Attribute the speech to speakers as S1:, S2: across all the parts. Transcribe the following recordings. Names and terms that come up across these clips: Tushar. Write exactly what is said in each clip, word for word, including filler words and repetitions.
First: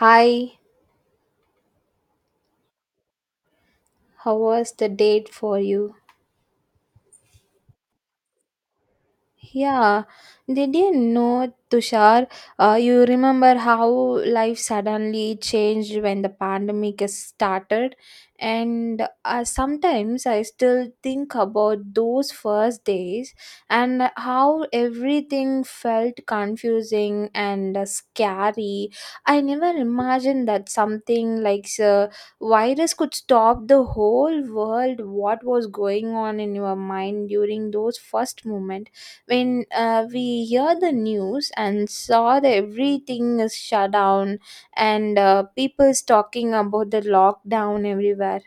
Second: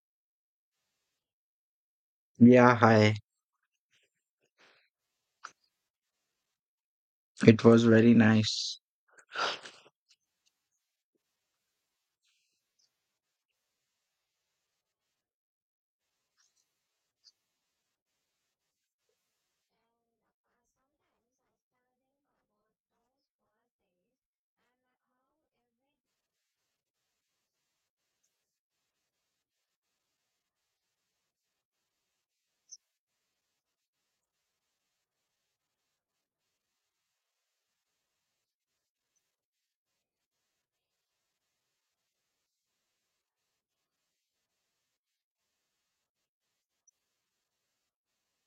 S1: Hi,
S2: Yeah, hi.
S1: how was the date for you?
S2: It was very nice.
S1: Yeah, did you know, Tushar? Uh, you remember how life suddenly changed when the pandemic has started, and uh, sometimes I still think about those first days and how everything felt confusing and uh, scary. I never imagined that something like a virus could stop the whole world. What was going on in your mind during those first moments when uh, we hear the news and saw that everything is shut down and uh, people's talking about the lockdown everywhere.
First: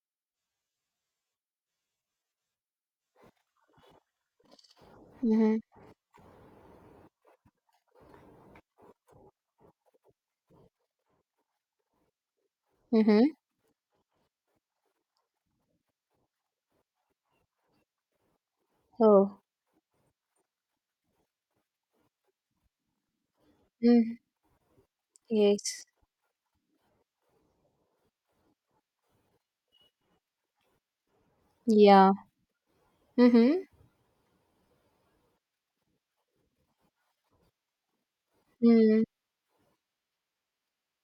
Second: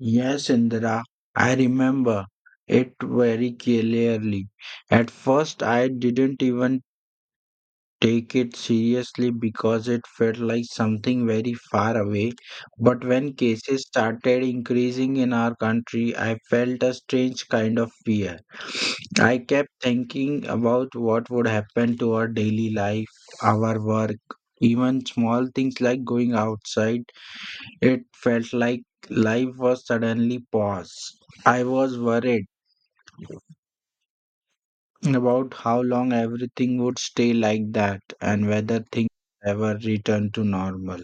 S2: Yes, Indira, I remember it very clearly. At
S1: Mm-hmm.
S2: first, I didn't even take it seriously because it felt like something very far away. But when
S1: Mm-hmm.
S2: cases started increasing in our country, I felt a strange kind of fear. I
S1: Oh.
S2: kept thinking about what would happen to our daily life, our work,
S1: Mm.
S2: even small things
S1: Yes.
S2: like going outside. It felt like life was suddenly paused. I was
S1: Yeah.
S2: worried
S1: Mm-hmm.
S2: about how long everything would stay like that and whether
S1: Mm-hmm.
S2: things ever return to normal.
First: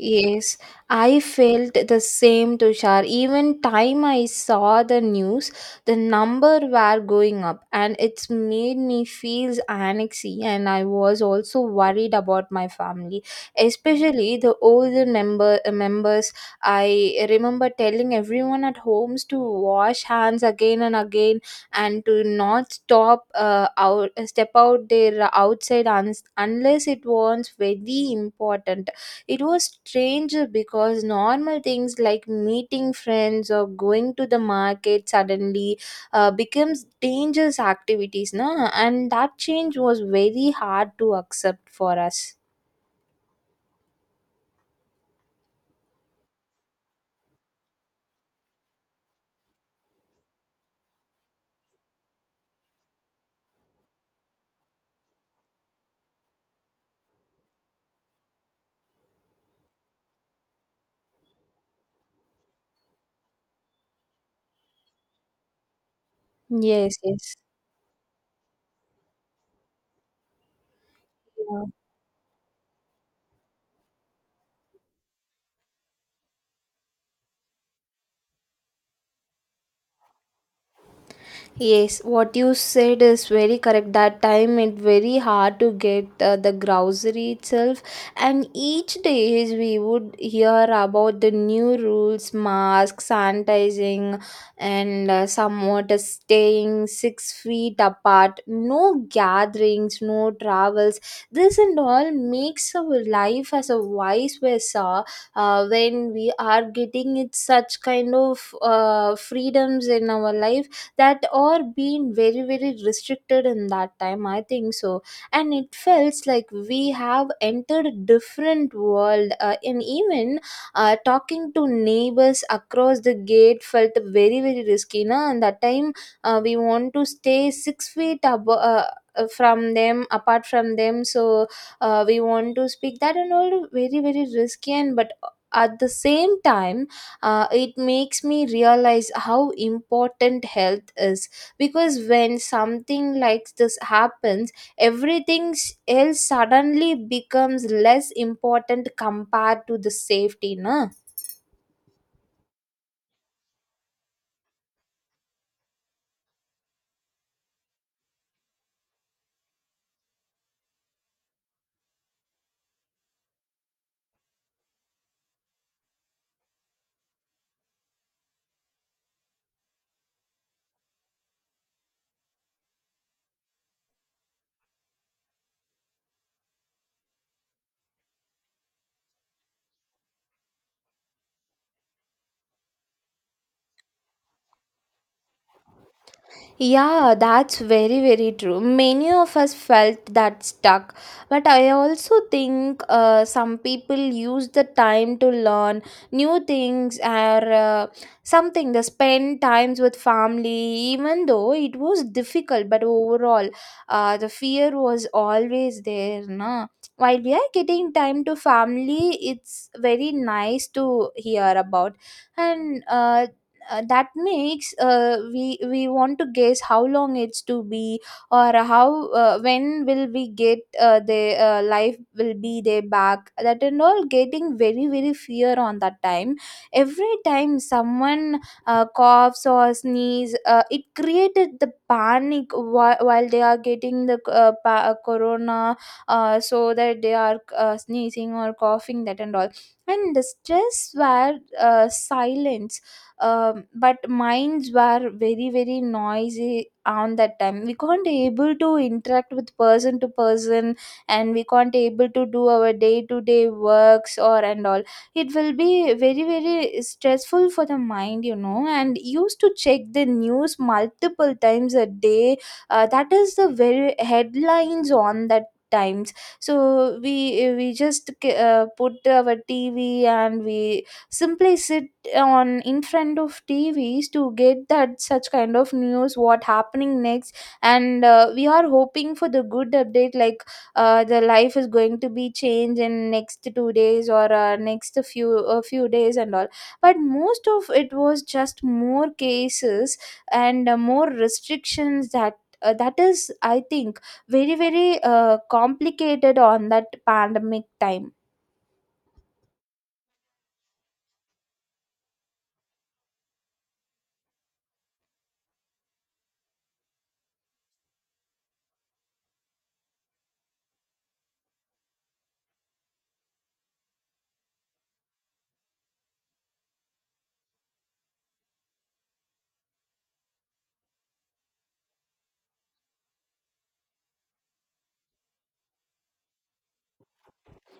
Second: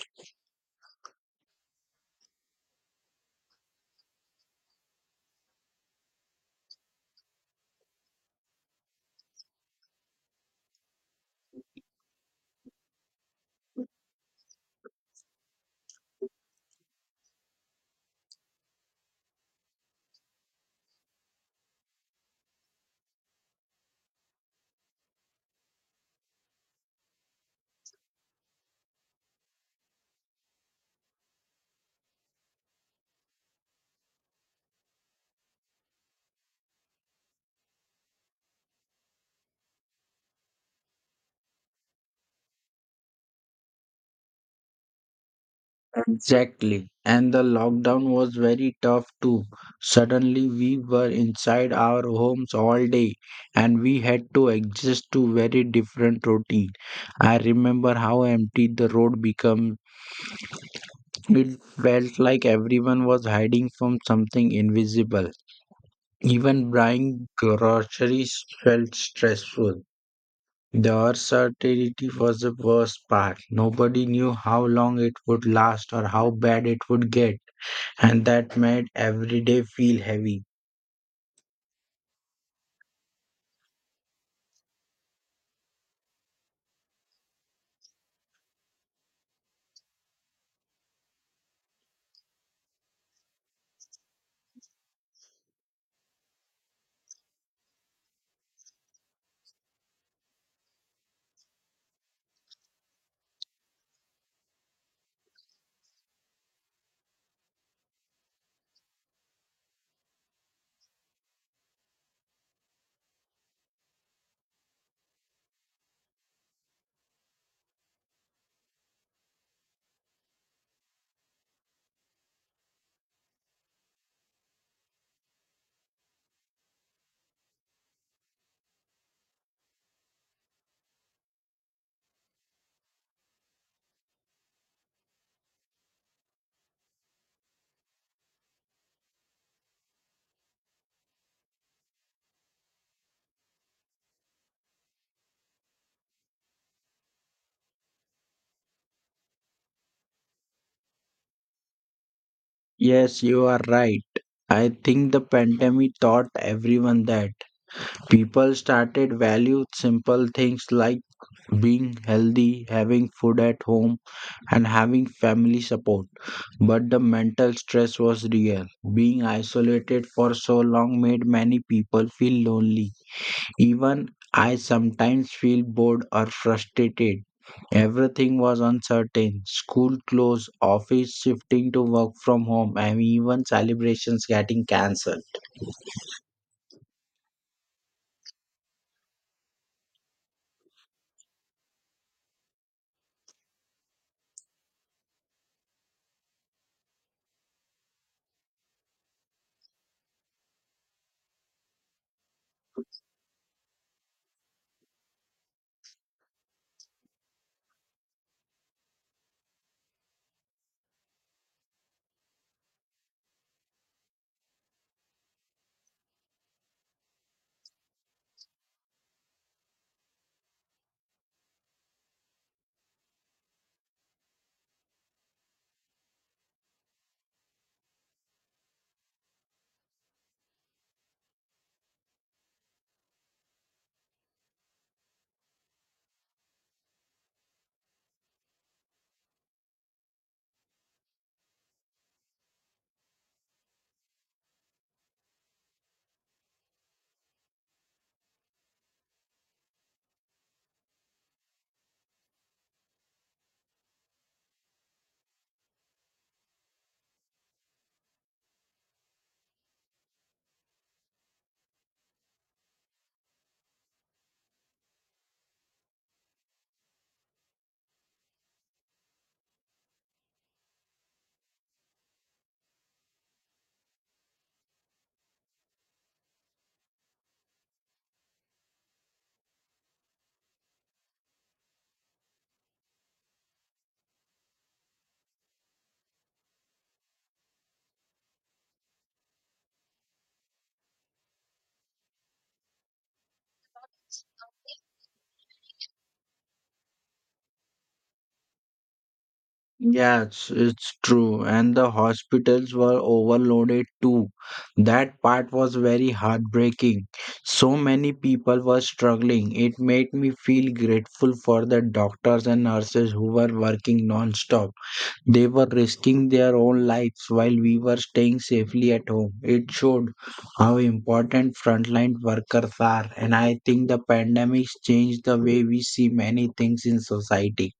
S1: Yes, I felt the same, Tushar. Even time I saw the news, the number were going up, and it's made me feel anxiety. And I was also worried about my family, especially the older member uh, members. I remember telling everyone at homes to wash hands again and again, and to not stop uh, out step out there outside un- unless it was very important. It was strange because normal things like meeting friends or going to the market suddenly uh, becomes dangerous activities, na? And that change was very hard to accept for us.
S2: Exactly. And the lockdown was very tough too. Suddenly we were inside our homes all day and we had to adjust to very different routine. I remember how empty the road became. It felt like everyone was hiding from something invisible. Even
S1: Yes,
S2: buying
S1: yes.
S2: groceries felt stressful. The uncertainty was the worst part. Nobody knew how long it would last or how bad it would get, and that made every day feel heavy.
S1: Yes, what you said is very correct. That time it very hard to get uh, the grocery itself, and each day is we would hear about the new rules, mask, sanitizing, and uh, somewhat uh, staying six feet apart. No gatherings, no travels. This and all makes our life as a vice versa. Uh, when we are getting it such kind of uh, freedoms in our life that are being very very restricted in that time I think so, and it feels like we have entered a different world, uh, and even uh, talking to neighbors across the gate felt very very risky, na? And that time, uh, we want to stay six feet above, uh, uh, from them, apart from them, so uh, we want to speak that and all, very very risky, and but at the same time, uh, it makes me realize how important health is, because when something like this happens, everything s- else suddenly becomes less important compared to the safety, na.
S2: Yes, you are right. I think the pandemic taught everyone that people started value simple things like being healthy, having food at home, and having family support. But the mental stress was real. Being isolated for so long made many people feel lonely. Even I sometimes feel bored or frustrated. Everything was uncertain. School closed, office shifting to work from home, and even celebrations getting cancelled.
S1: Yeah, that's very, very true. Many of us felt that stuck. But I also think uh, some people use the time to learn new things, or uh, something, they spend times with family, even though it was difficult. But overall, uh, the fear was always there. Na? While we are getting time to family, it's very nice to hear about. And uh, uh, that makes uh, we we want to guess how long it's to be, or how uh, when will we get uh, the uh, life will be there back, that and all getting very very fear on that time. Every time someone uh, coughs or sneeze, uh, it created the panic, whi- while they are getting the uh, pa- uh, corona, uh, so that they are uh, sneezing or coughing that and all, and the stress were uh, silent, um, but minds were very very noisy on that time. We can't able to interact with person to person, and we can't able to do our day to day works or and all. It will be very very stressful for the mind, you know, and used to check the news multiple times a day. Uh, that is the very headlines on that times, so we we just uh, put our tv and we simply sit on in front of tvs to get that such kind of news what happening next. And uh, we are hoping for the good update, like uh, the life is going to be changed in next two days, or uh, next few a few days and all. But most of it was just more cases, and uh, more restrictions that uh, that is I think very very uh, complicated on that pandemic time.
S2: Yeah, it's, it's true. And the hospitals were overloaded too. That part was very heartbreaking. So many people were struggling. It made me feel grateful for the doctors and nurses who were working non-stop. They were risking their own lives while we were staying safely at home. It showed how important frontline workers are. And I think the pandemic changed the way we see many things in society.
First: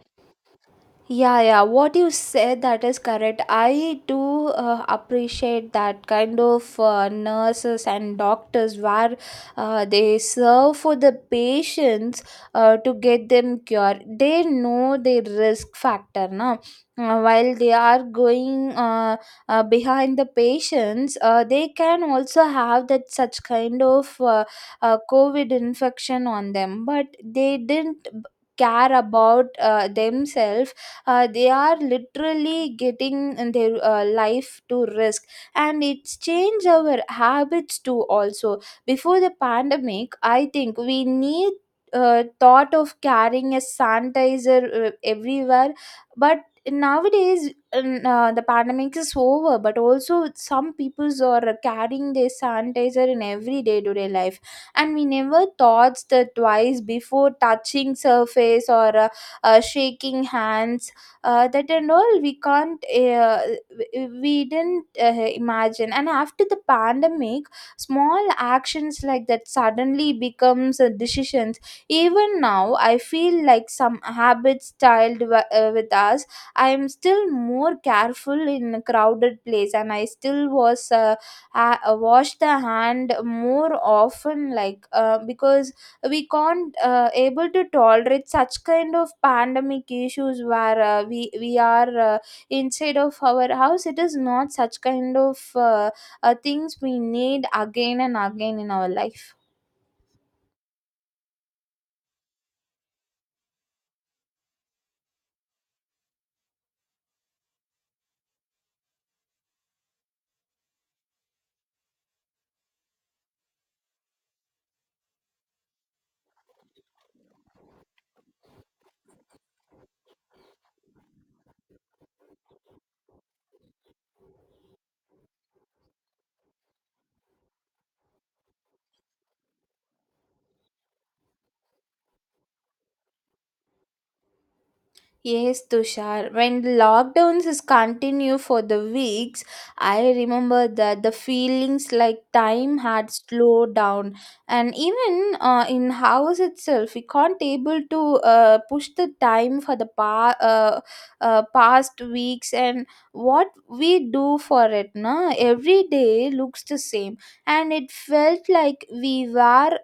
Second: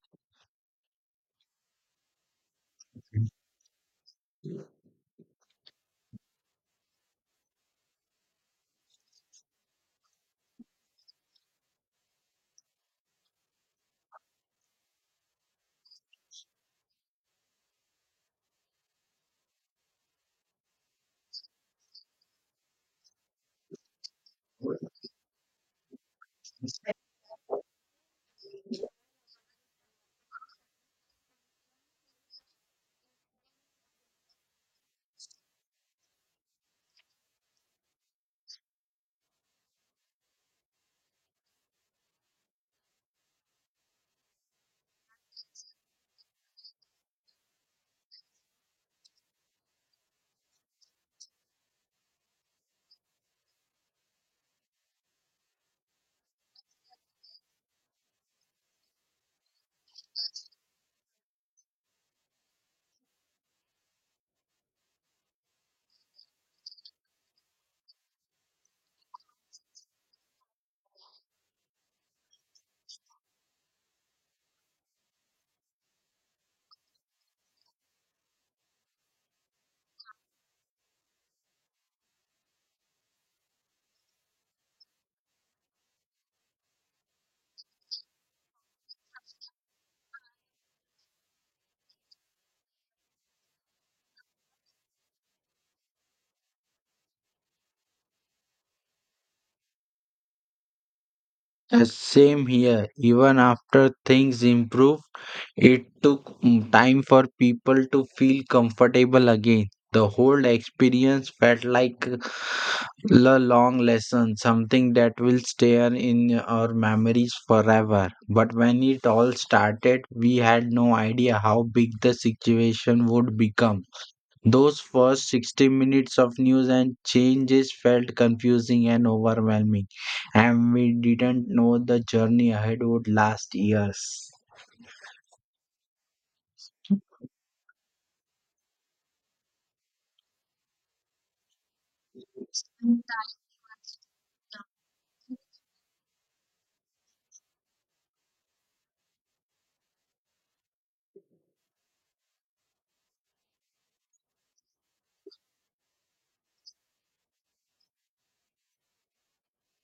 S1: Yeah, yeah, what you said that is correct. I do uh, appreciate that kind of uh, nurses and doctors where uh, they serve for the patients uh, to get them cured. They know the risk factor now, while they are going uh, uh, behind the patients. Uh, they can also have that such kind of uh, uh, COVID infection on them, but they didn't b- care about uh, themselves. Uh, they are literally getting uh, their uh, life to risk, and it's changed our habits too also. Before the pandemic I think we need uh, thought of carrying a sanitizer uh, everywhere. But nowadays, n- uh, the pandemic is over, but also some peoples are carrying their sanitizer in every day-to-day life, and we never thought that twice before touching surface or uh, uh, shaking hands. Uh, that and all, we can't uh, w- we didn't uh, imagine, and after the pandemic small actions like that suddenly becomes uh, decisions. Even now I feel like some habits styled w- uh, with us. I am still more careful in a crowded place, and I still was uh, ha- wash the hand more often, like, uh, because we can't uh, able to tolerate such kind of pandemic issues where uh, we we are uh, inside of our house. It is not such kind of uh, uh, things we need again and again in our life.
S2: Uh, Same here. Even after things improved, it took mm, time for people to feel comfortable again. The whole experience felt like a long lesson, something that will stay on in our memories forever. But when it all started, we had no idea how big the situation would become. Those first sixty minutes of news and changes felt confusing and overwhelming, and we didn't know the journey ahead would last years.
S1: Yes, Tushar. When lockdowns is continue for the weeks, I remember that the feelings like time had slowed down, and even uh, in house itself, we can't able to uh, push the time for the pa- uh, uh, past weeks and what we do for it. Na, every day looks the same, and it felt like we were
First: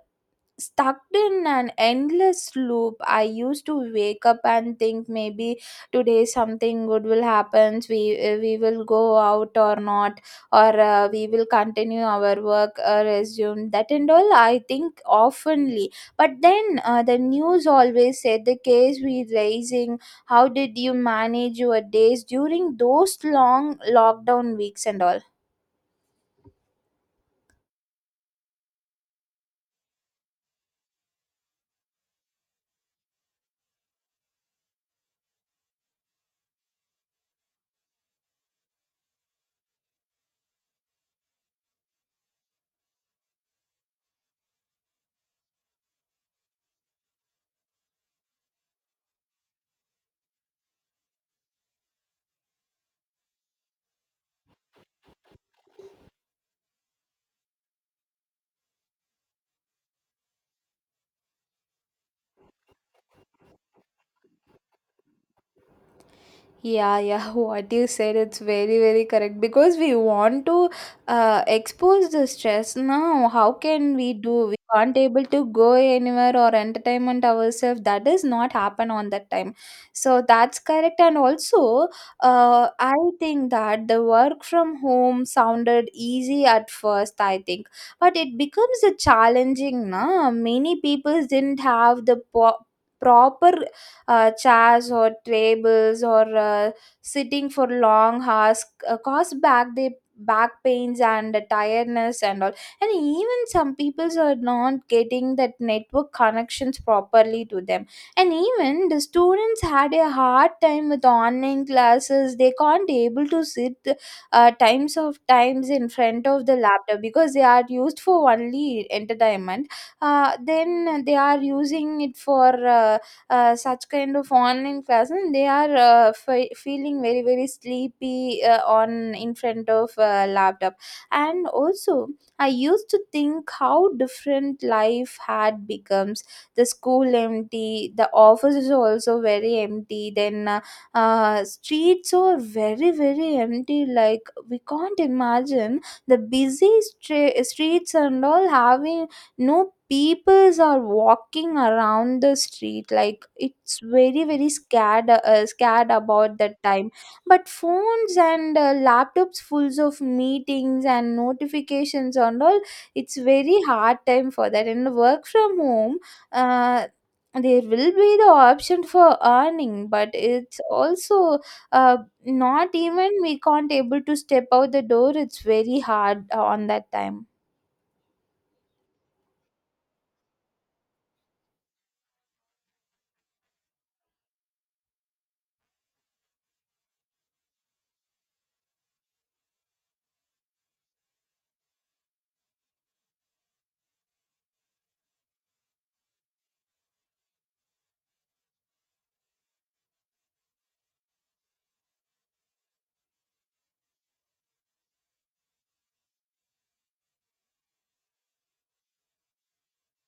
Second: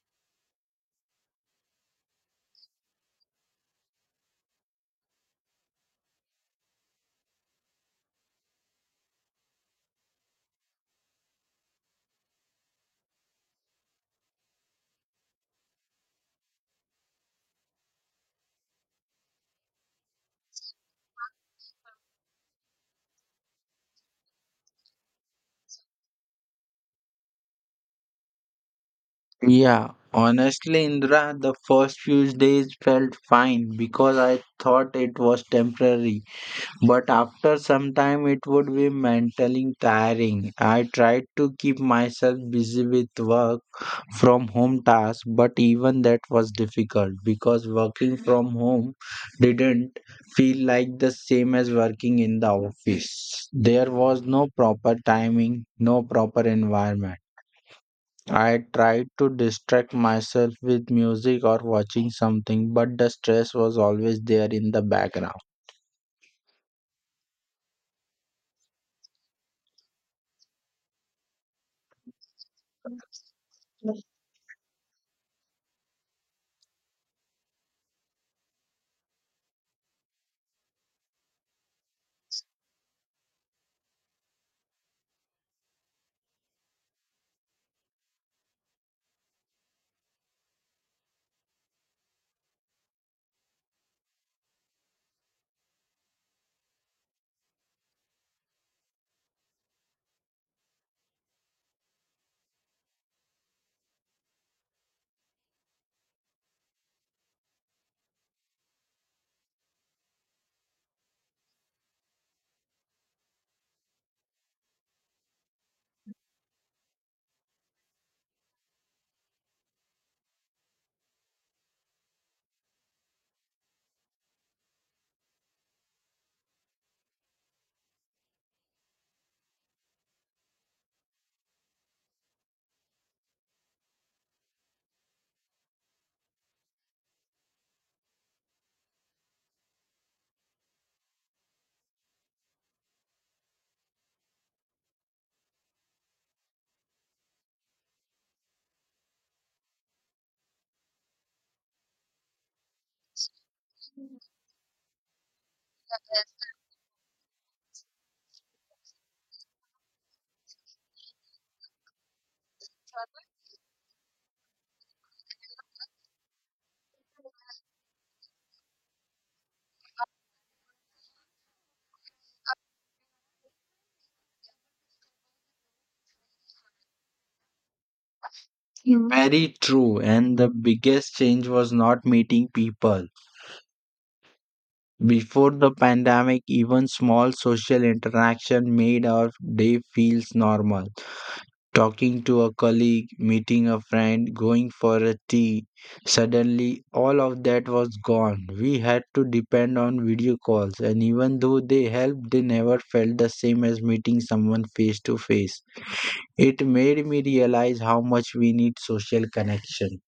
S1: stuck in an endless loop. I used to wake up and think maybe today something good will happen. We uh, we will go out or not, or uh, we will continue our work, uh, resume that and all. I think oftenly, but then uh, the news always said the case we raising. How did you manage your days during those long lockdown weeks and all?
S2: Yeah, honestly, Indra, the first few days felt fine because I thought it was temporary. But after some time, it would be mentally tiring. I tried to keep myself busy with work from home task, but even that was difficult because working from home didn't feel like the same as working in the office. There was no proper timing, no proper environment. I tried to distract myself with music or watching something, but the stress was always there in the background.
S1: Yeah, yeah, what you said, it's very, very correct because we want to uh, expose the stress now. How can we do? We can't able to go anywhere or entertainment ourselves. That does not happen on that time. So that's correct. And also, uh, I think that the work from home sounded easy at first, I think, but it becomes a challenging now. Many people didn't have the po- proper uh, chairs or tables, or uh, sitting for long hours, uh, cause back they back pains and tiredness and all. And even some peoples are not getting that network connections properly to them, and even the students had a hard time with online classes. They can't able to sit uh, times of times in front of the laptop because they are used for only entertainment, uh, then they are using it for uh, uh, such kind of online class, and they are uh, fe feeling very very sleepy uh, on in front of uh, laptop. And also I used to think how different life had becomes. The school empty, the office is also very empty, then uh, uh, streets are very very empty, like we can't imagine the busy stra- streets and all, having no peoples are walking around the street. Like it's very very scared, uh, scared about that time. But phones and uh, laptops fulls of meetings and notifications and all, it's very hard time for that. And work from home, uh, there will be the option for earning, but it's also uh, not even we can't able to step out the door. It's very hard uh, on that time.
S2: Very true, and the biggest change was not meeting people. Before the pandemic, even small social interaction made our day feels normal. Talking to a colleague, meeting a friend, going for a tea. Suddenly, all of that was gone. We had to depend on video calls, and even though they helped, they never felt the same as meeting someone face to face. It made me realize how much we need social connection.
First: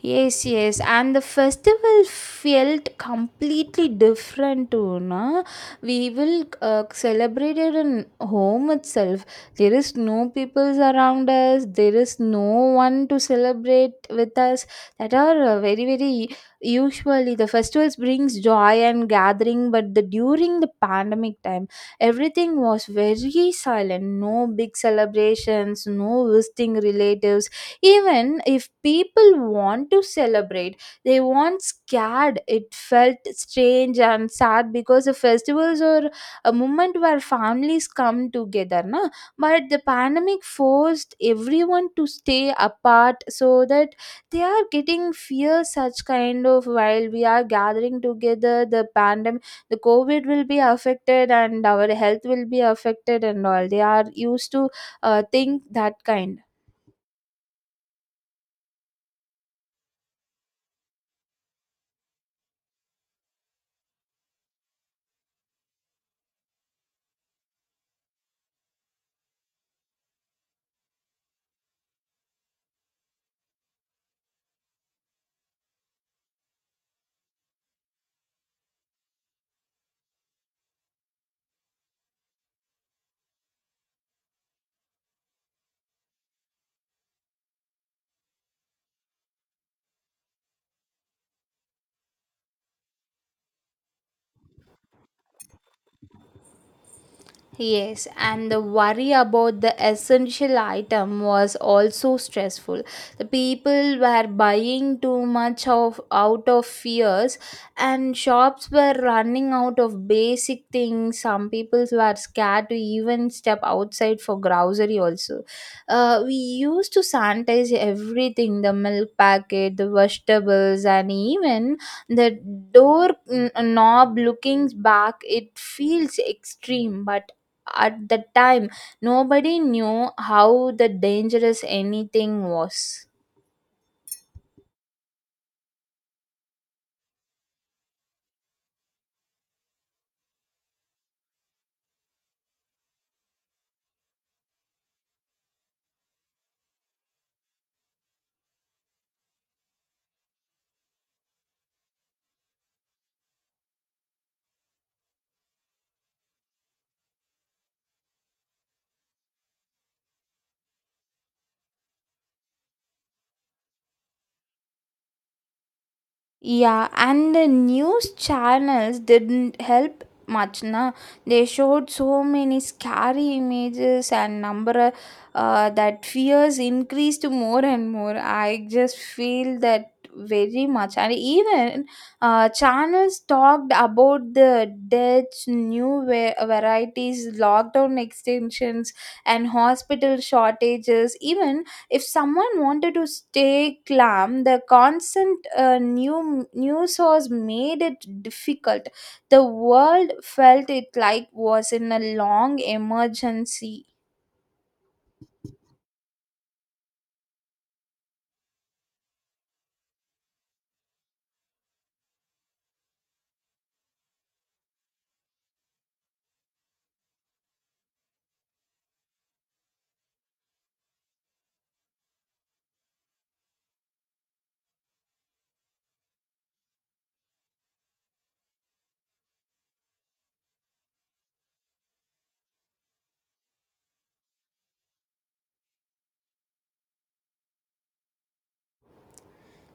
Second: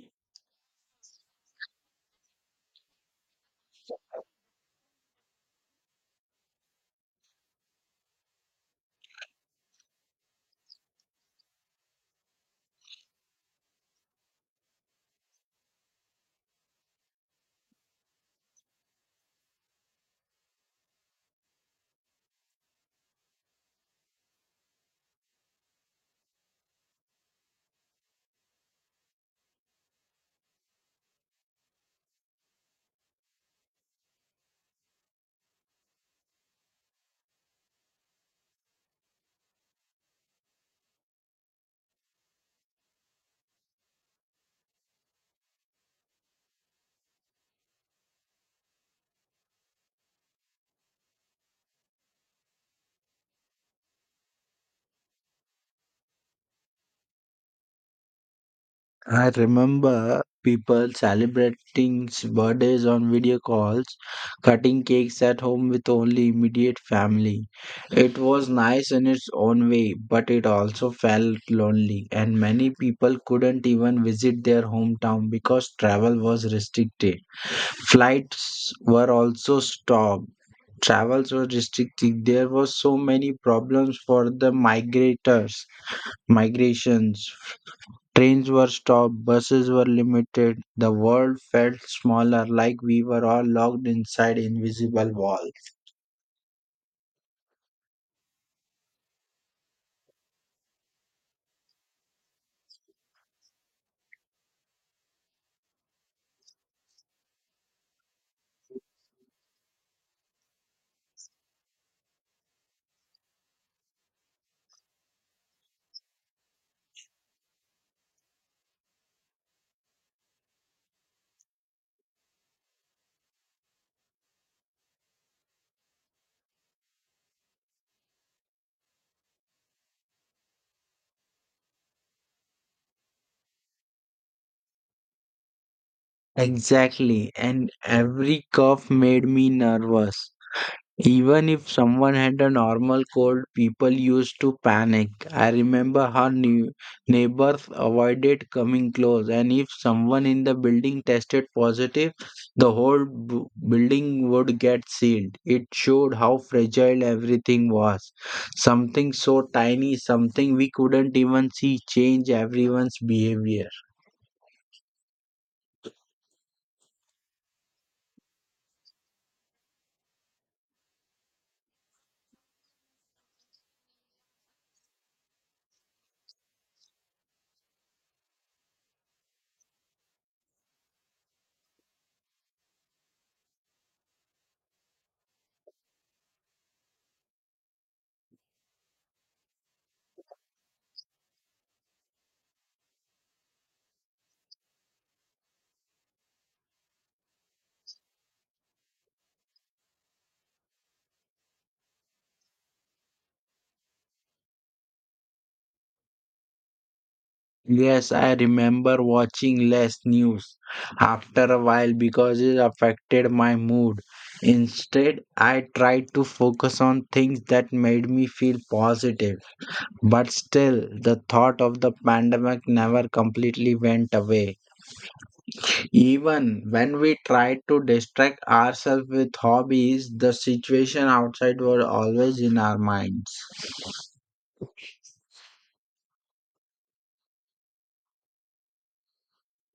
S1: Yes, yes, and the festival felt completely different too. No? We will uh, celebrate it in home itself. There is no peoples around us. There is no one to celebrate with us. That are uh, very, very usually the festivals brings joy and gathering. But the during the pandemic time, everything was very silent. No big celebrations. No visiting relatives. Even if people want to celebrate, they weren't scared. It felt strange and sad because the festivals are a moment where families come together. Na? But the pandemic forced everyone to stay apart, so that they are getting fear such kind of while we are gathering together the pandemic, the covid will be affected and our health will be affected and all. They are used to uh, think that kind.
S2: I remember people celebrating birthdays on video calls, cutting cakes at home with only immediate family. It was nice in its own way, but it also felt lonely, and many people couldn't even visit their hometown because travel was restricted. Flights were also stopped. Travels were restricted. There were so many problems for the migrators, migrations. Trains were stopped, buses were limited, the world felt smaller, like we were all locked inside invisible walls.
S1: Yes, and the worry about the essential item was also stressful. The people were buying too much of out of fears, and shops were running out of basic things. Some people were scared to even step outside for grocery also. Uh, we used to sanitize everything, the milk packet, the vegetables, and even the door n- knob. Looking back it feels extreme, but at the time nobody knew how the dangerous anything was.
S2: Exactly, and every curve made me nervous. Even if someone had a normal cold, people used to panic. I remember how new neighbors avoided coming close, and if someone in the building tested positive, the whole bu- building would get sealed. It showed how fragile everything was. Something so tiny, something we couldn't even see, changed everyone's behavior.
S1: Yeah, and the news channels didn't help much. Na. They showed so many scary images and number uh, that fears increased more and more. I just feel that very much. And even uh, channels talked about the deaths, new va- varieties, lockdown extensions, and hospital shortages. Even if someone wanted to stay calm, the constant uh, new news source made it difficult. The world felt it like was in a long emergency.
S2: Yes, I remember watching less news after a while because it affected my mood. Instead, I tried to focus on things that made me feel positive. But still, the thought of the pandemic never completely went away. Even when we tried to distract ourselves with hobbies, the situation outside was always in our minds.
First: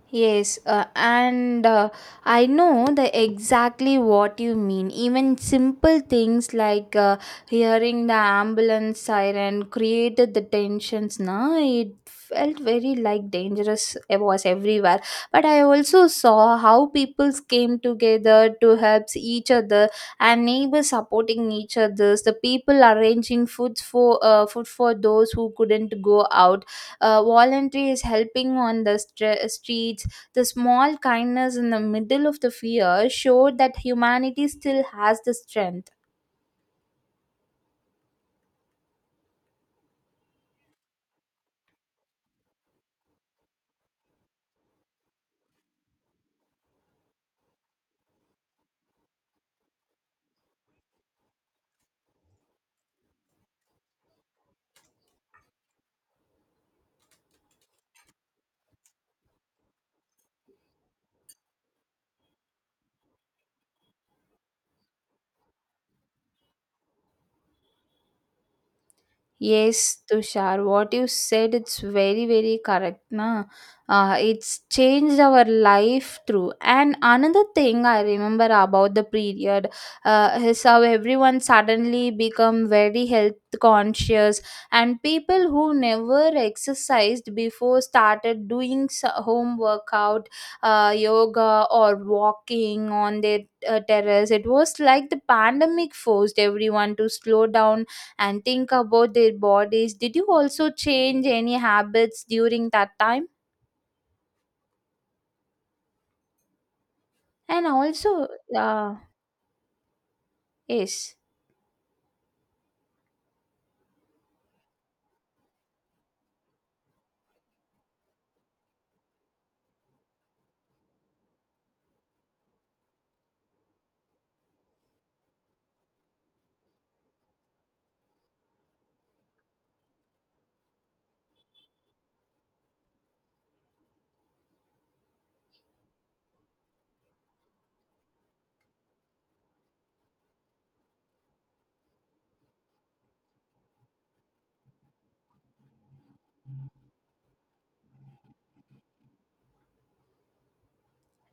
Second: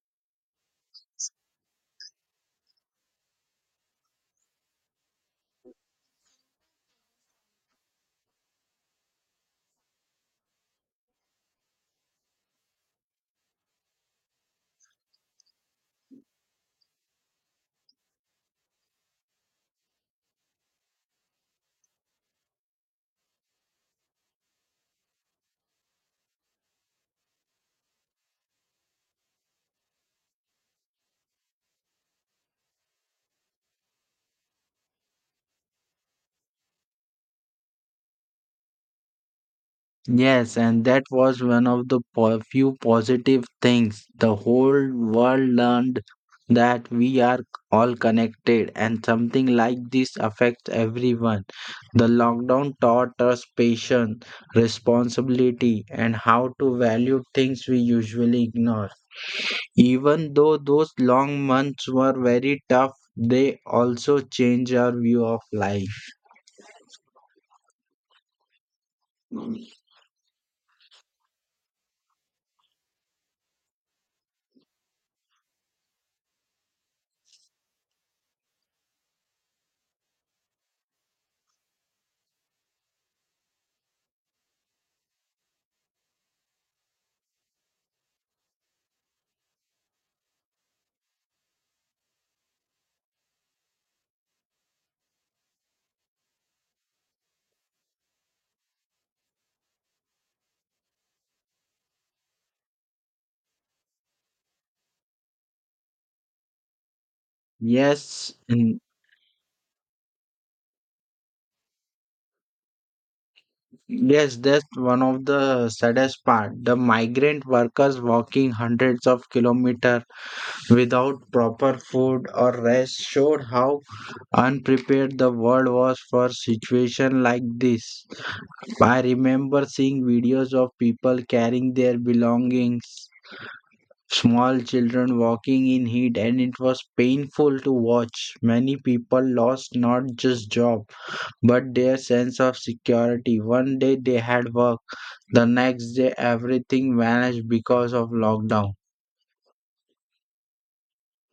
S1: Yes, uh, and uh, I know the exactly what you mean. Even simple things like uh, hearing the ambulance siren created the tensions. Na, it felt very like dangerous. It was everywhere. But I also saw how people came together to help each other, and neighbors supporting each others. The people arranging food for uh, food for those who couldn't go out, uh, voluntary is helping on the stre- streets, the small kindness in the middle of the fear showed that humanity still has the strength.
S2: Yes, and that was one of the po- few positive things. The whole world learned that we are all connected, and something like this affects everyone. The lockdown taught us patience, responsibility, and how to value things we usually ignore. Even though those long months were very tough, they also change our view of life.
S1: Yes, Tushar, what you said, it's very, very correct. Na? Uh, it's changed our life through. And another thing I remember about the period uh, is how everyone suddenly become very health conscious, and people who never exercised before started doing s- home workout, uh, yoga, or walking on their uh, terrace. It was like the pandemic forced everyone to slow down and think about their bodies. Did you also change any habits during that time? And also,
S2: Yes,
S1: uh, yes.
S2: yes, that's one of the saddest part. The migrant workers walking hundreds of kilometers without proper food or rest showed how unprepared the world was for situation like this. I remember seeing videos of people carrying their belongings, small children walking in heat, and it was painful to watch. Many people lost not just job but their sense of security. One day they had work, the next day everything vanished because of lockdown.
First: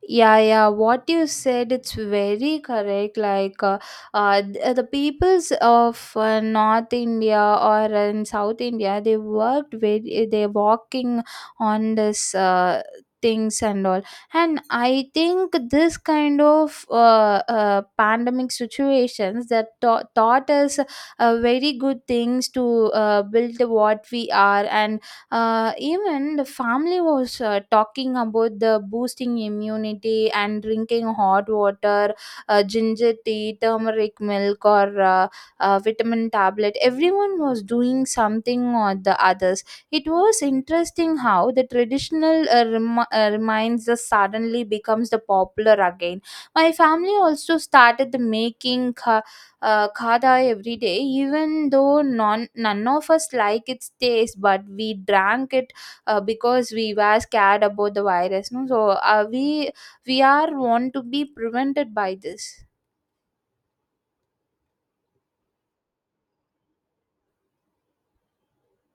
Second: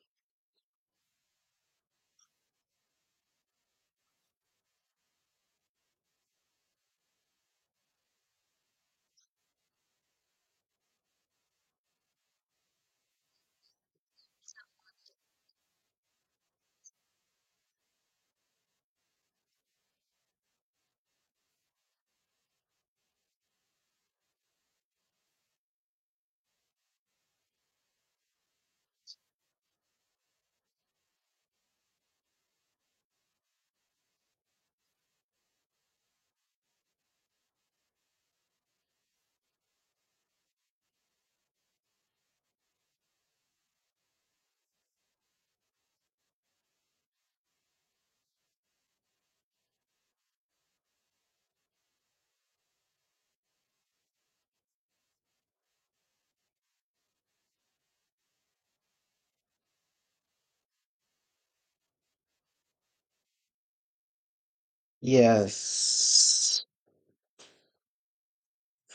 S1: Yeah, yeah, what you said, it's very correct. Like, uh, uh, th- uh, the peoples of uh, North India or in South India, they worked very, they're walking on this, uh, things and all. And I think this kind of uh, uh, pandemic situations that taught taught us uh, very good things to uh, build what we are. And uh, even the family was uh, talking about the boosting immunity and drinking hot water, uh, ginger tea, turmeric milk, or uh, uh, vitamin tablet. Everyone was doing something or the others. It was interesting how the traditional uh, rem- uh, reminds us suddenly becomes the popular again. My family also started the making uh, uh, khada every day, even though non, none of us like its taste, but we drank it uh, because we were scared about the virus. No? So uh, we we are want to be prevented by this.
S2: Yes.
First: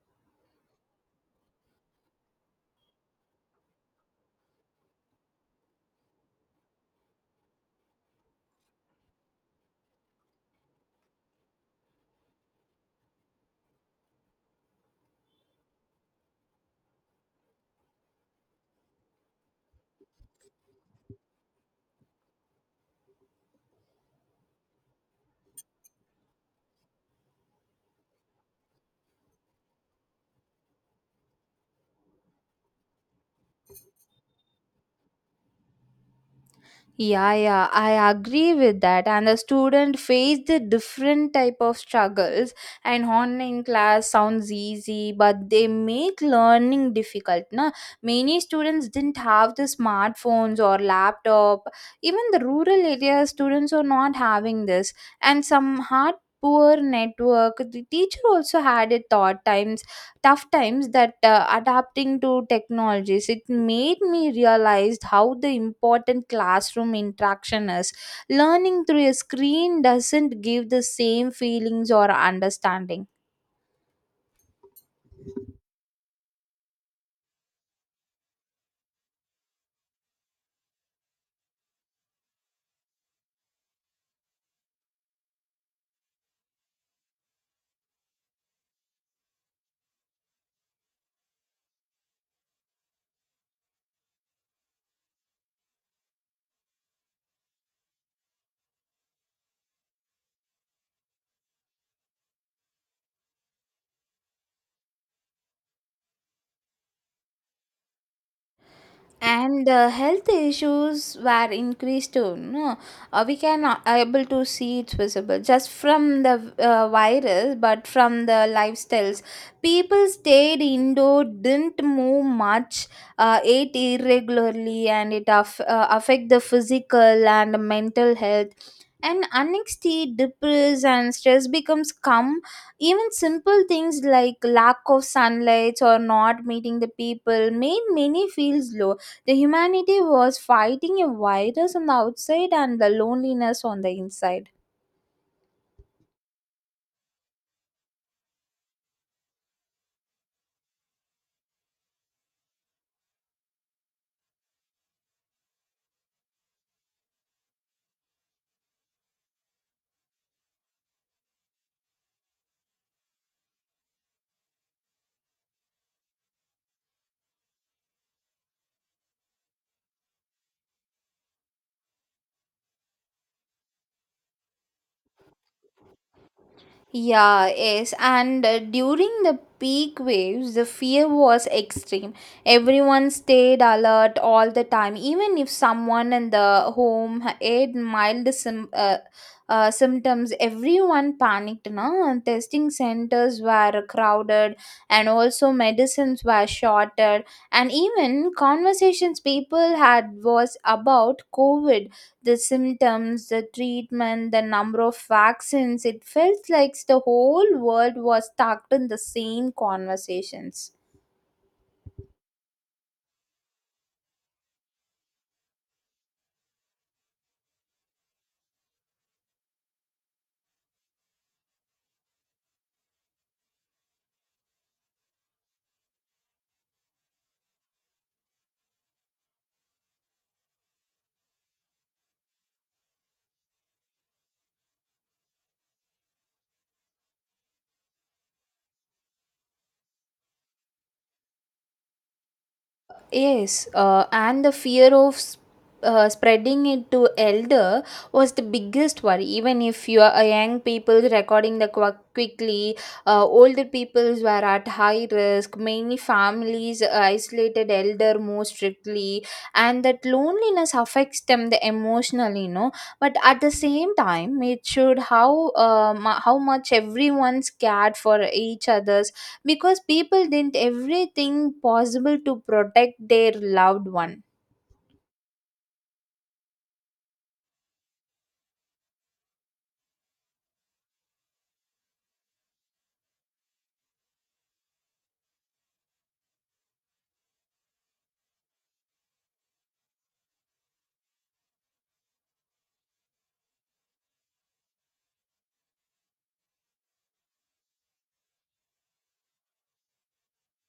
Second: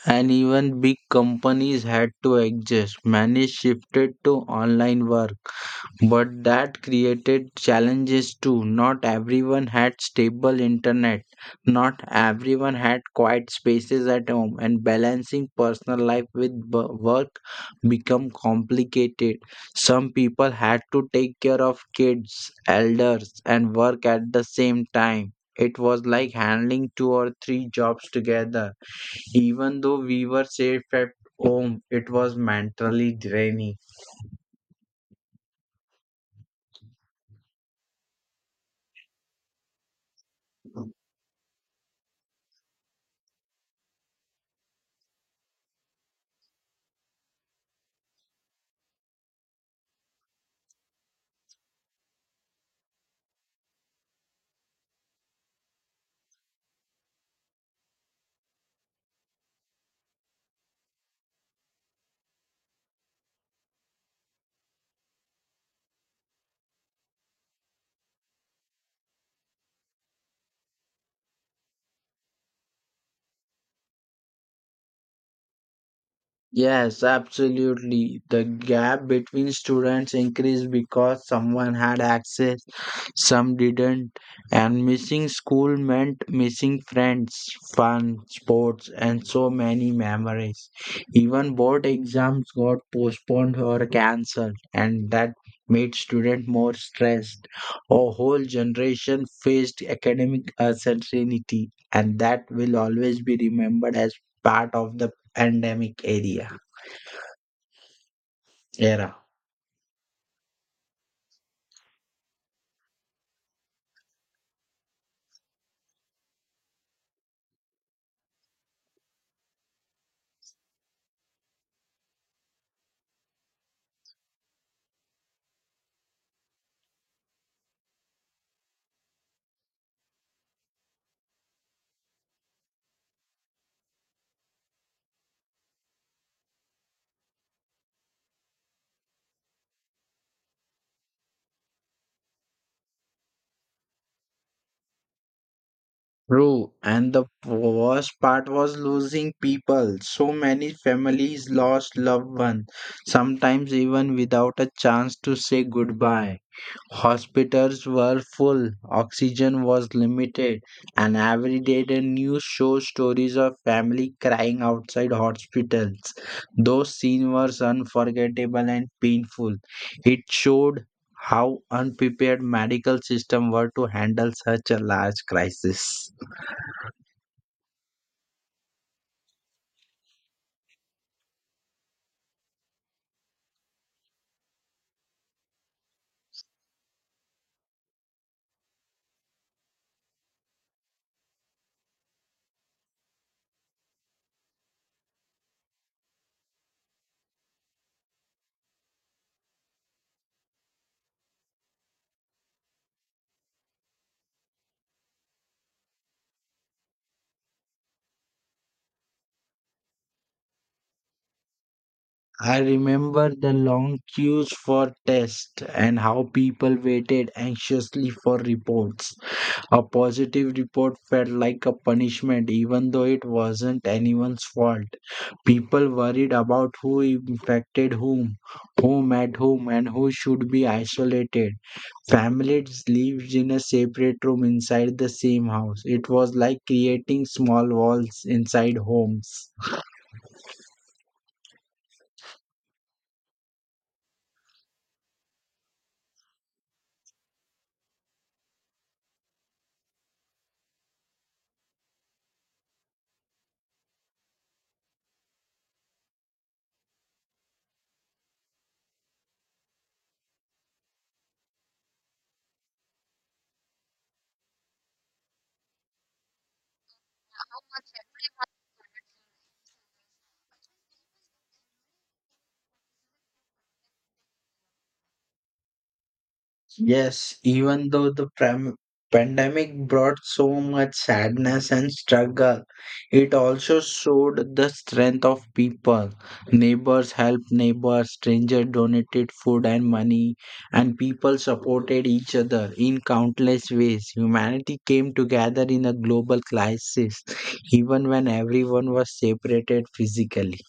S2: And even big companies had to adjust. Many shifted to online work. But that created challenges too. Not everyone had stable internet, not everyone had quiet spaces at home, and balancing personal life with b- work become complicated. Some people had to take care of kids, elders, and work at the same time. It was like handling two or three jobs together. Even though we were safe at home, it was mentally draining.
S1: Yeah, yeah, I agree with that. And the student face the different type of struggles. And online class sounds easy, but they make learning difficult. Na? Many students didn't have the smartphones or laptop. Even the rural area students are not having this. And some hard poor network. The teacher also had a thought time tough times that uh, adapting to technologies it made me realize how the important classroom interaction is. Learning through a screen doesn't give the same feelings or understanding.
S2: Yes, absolutely. The gap between students increased because someone had access, some didn't, and missing school meant missing friends, fun, sports, and so many memories. Even board exams got postponed or cancelled, and that made students more stressed. A whole generation faced academic uncertainty, and that will always be remembered as part of the pandemic area era.
S1: And uh, health issues were increased too, no? Uh, we can uh, able to see it's visible just from the uh, virus but from the lifestyles. People stayed indoor, didn't move much, uh, ate irregularly, and it aff- uh, affect the physical and mental health. And anxiety, depress, and stress becomes come. Even simple things like lack of sunlight or not meeting the people made many feel low. The humanity was fighting a virus on the outside and the loneliness on the inside.
S2: True, and the worst part was losing people. So many families lost loved ones, sometimes even without a chance to say goodbye. Hospitals were full, oxygen was limited, and every day the news shows stories of family crying outside hospitals. Those scenes were unforgettable and painful. It showed how unprepared medical system were to handle such a large crisis.
S1: Yeah, yes, and uh, during the peak waves, the fear was extreme. Everyone stayed alert all the time, even if someone in the home had mild sim- uh, uh, symptoms. Everyone panicked, no? And testing centers were crowded, and also medicines were shorted, and even conversations people had was about COVID, the symptoms, the treatment, the number of vaccines. It felt like the whole world was stuck in the same conversations.
S2: I remember the long queues for tests and how people waited anxiously for reports. A positive report felt like a punishment, even though it wasn't anyone's fault. People worried about who infected whom, who met whom, and who should be isolated. Families lived in a separate room inside the same house. It was like creating small walls inside homes.
S1: Yes, uh, and the fear of s- uh, spreading it to elder was the biggest worry. Even if you are a young people recording the qu- quickly, uh, older peoples were at high risk. Many families isolated elder more strictly, and that loneliness affects them the emotionally. No, but at the same time, it showed how uh, mu- how much everyone's cared for each other, because people did everything possible to protect their loved one.
S2: Yes, even though the pram- pandemic brought so much sadness and struggle, it also showed the strength of people. Neighbors helped neighbors, strangers donated food and money, and people supported each other in countless ways. Humanity came together in a global crisis, even when everyone was separated physically.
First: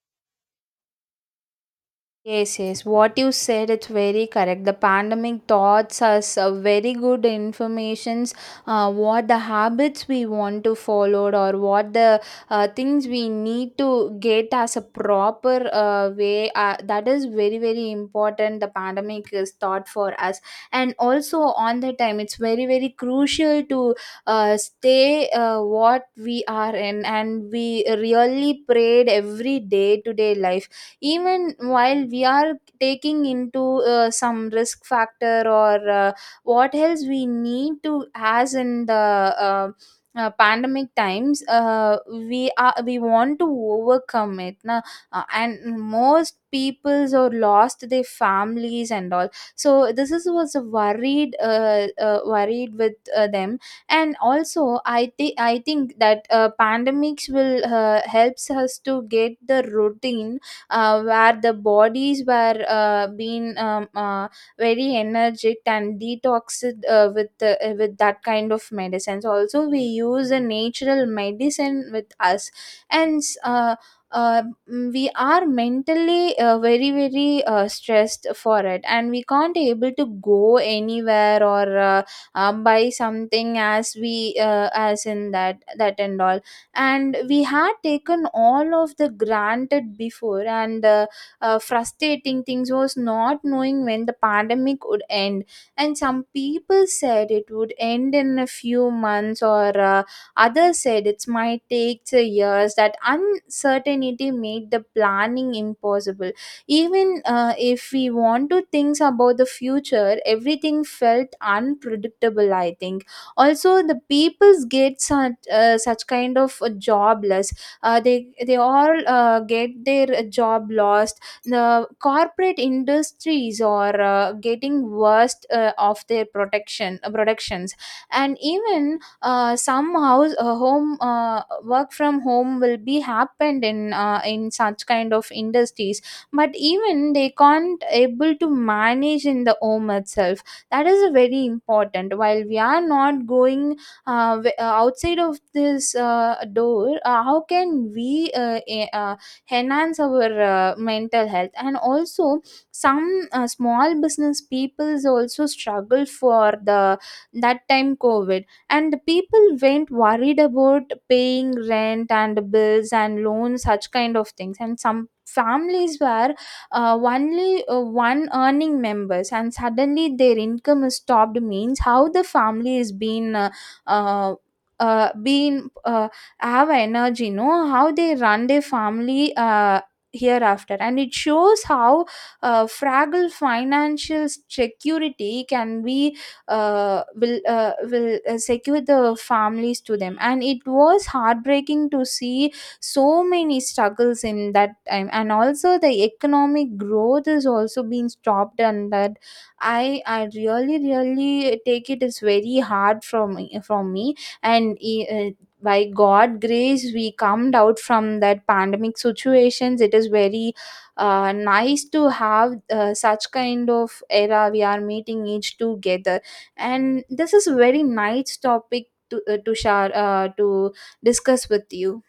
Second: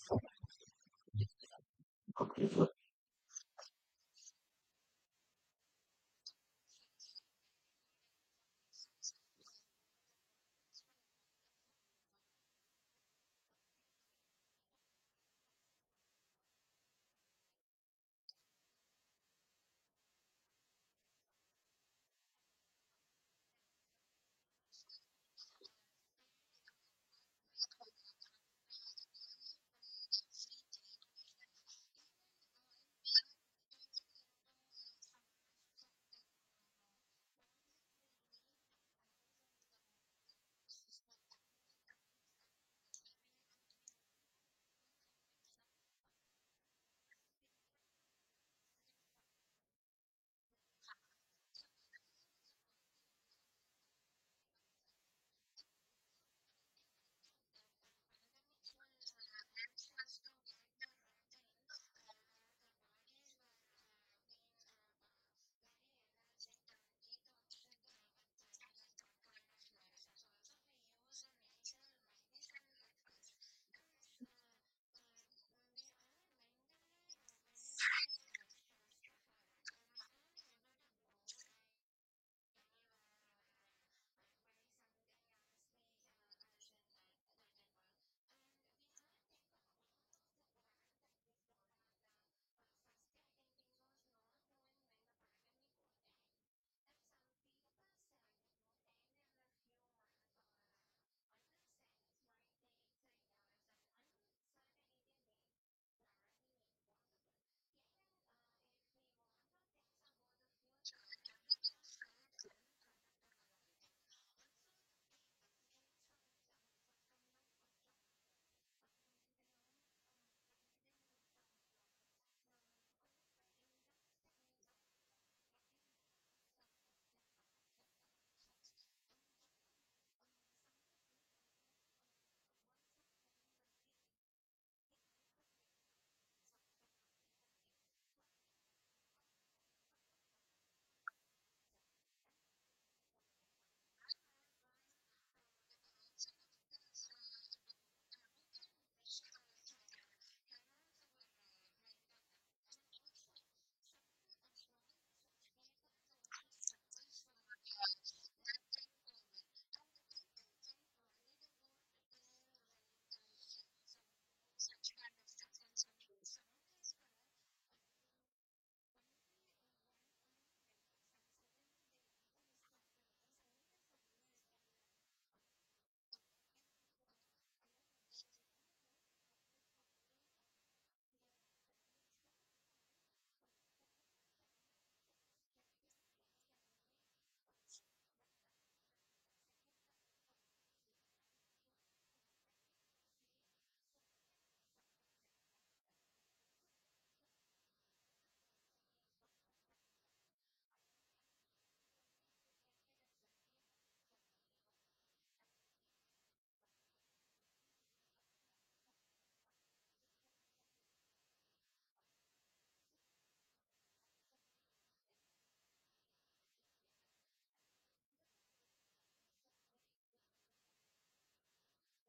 S1: Yes, yes. What you said, it's very correct. The pandemic taught us a very good informations. Uh, what the habits we want to follow, or what the uh, things we need to get as a proper uh, way. Uh, that is very very important. The pandemic is taught for us, and also on the time, it's very very crucial to uh, stay uh, what we are in, and we really prayed every day to day life, even while we are taking into uh, some risk factor, or uh, what else we need to as in the uh, uh, pandemic times. Uh, we are we want to overcome it, na? Uh, and most peoples or lost their families and all, so this is was a worried, uh, uh, worried with uh, them. And also i think i think that uh, pandemics will uh, helps us to get the routine uh, where the bodies were uh, being um, uh, very energetic and detoxed uh, with the, uh, with that kind of medicines. Also, we use a natural medicine with us, and s- uh, uh, mm, we are mentally uh, very very uh, stressed for it, and we can't able to go anywhere or uh, uh, buy something as we uh, as in that that and all. And we had taken all of the granted before, and uh, uh, frustrating things was not knowing when the pandemic would end. And some people said it would end in a few months, or uh, others said it might take the years. That uncertainty made the planning impossible. Even uh, if we want to think about the future, everything felt unpredictable. I think also the peoples get such, uh, such kind of uh, jobless. Uh, they they all uh, get their uh, job lost. The corporate industries are uh, getting worst uh, of their protection, uh, productions. And even uh, some house uh, home uh, work from home will be happened in uh, in such kind of industries, but even they can't able to manage in the home itself. That is very important. While we are not going uh, w- uh, outside of this uh, door, uh, how can we uh, e- uh, enhance our uh, mental health? And also some uh, small business peoples also struggle for the that time COVID, and the people went worried about paying rent and bills and loans, such kind of things. And some families were uh, only uh, one earning members, and suddenly their income is stopped. Means how the family is being uh, uh, uh, being uh, have energy, know how they run their family uh, hereafter. And it shows how uh, fragile financial security can be, uh, will uh, will uh, secure the families to them. And it was heartbreaking to see so many struggles in that time. And also the economic growth is also being stopped, and that i i really really take it as very hard from from me. And e, uh, by god grace we come out from that pandemic situations. It is very uh, nice to have uh, such kind of era we are meeting each together, and this is a very nice topic to uh, to share, uh, to discuss with you.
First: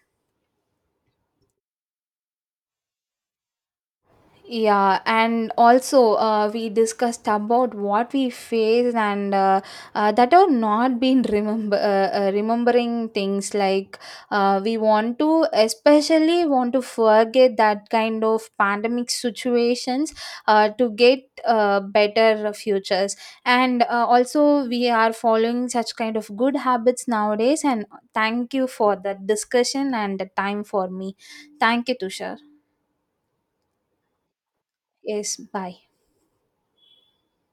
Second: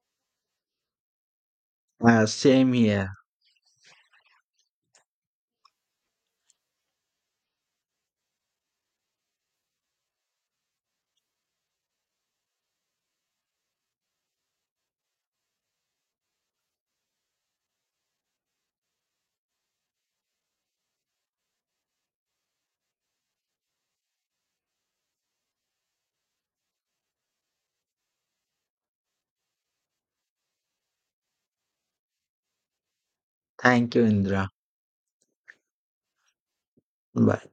S2: Uh, same here.
S1: Yeah, and also uh, we discussed about what we faced, and uh, uh, that are not been remember, uh, uh, remembering things like uh, we want to especially want to forget that kind of pandemic situations uh, to get uh, better futures. And uh, also we are following such kind of good habits nowadays. And thank you for the discussion and the time for me. Thank you, Tushar.
S2: Thank you, Indra.
S1: Yes, bye.
S2: Bye.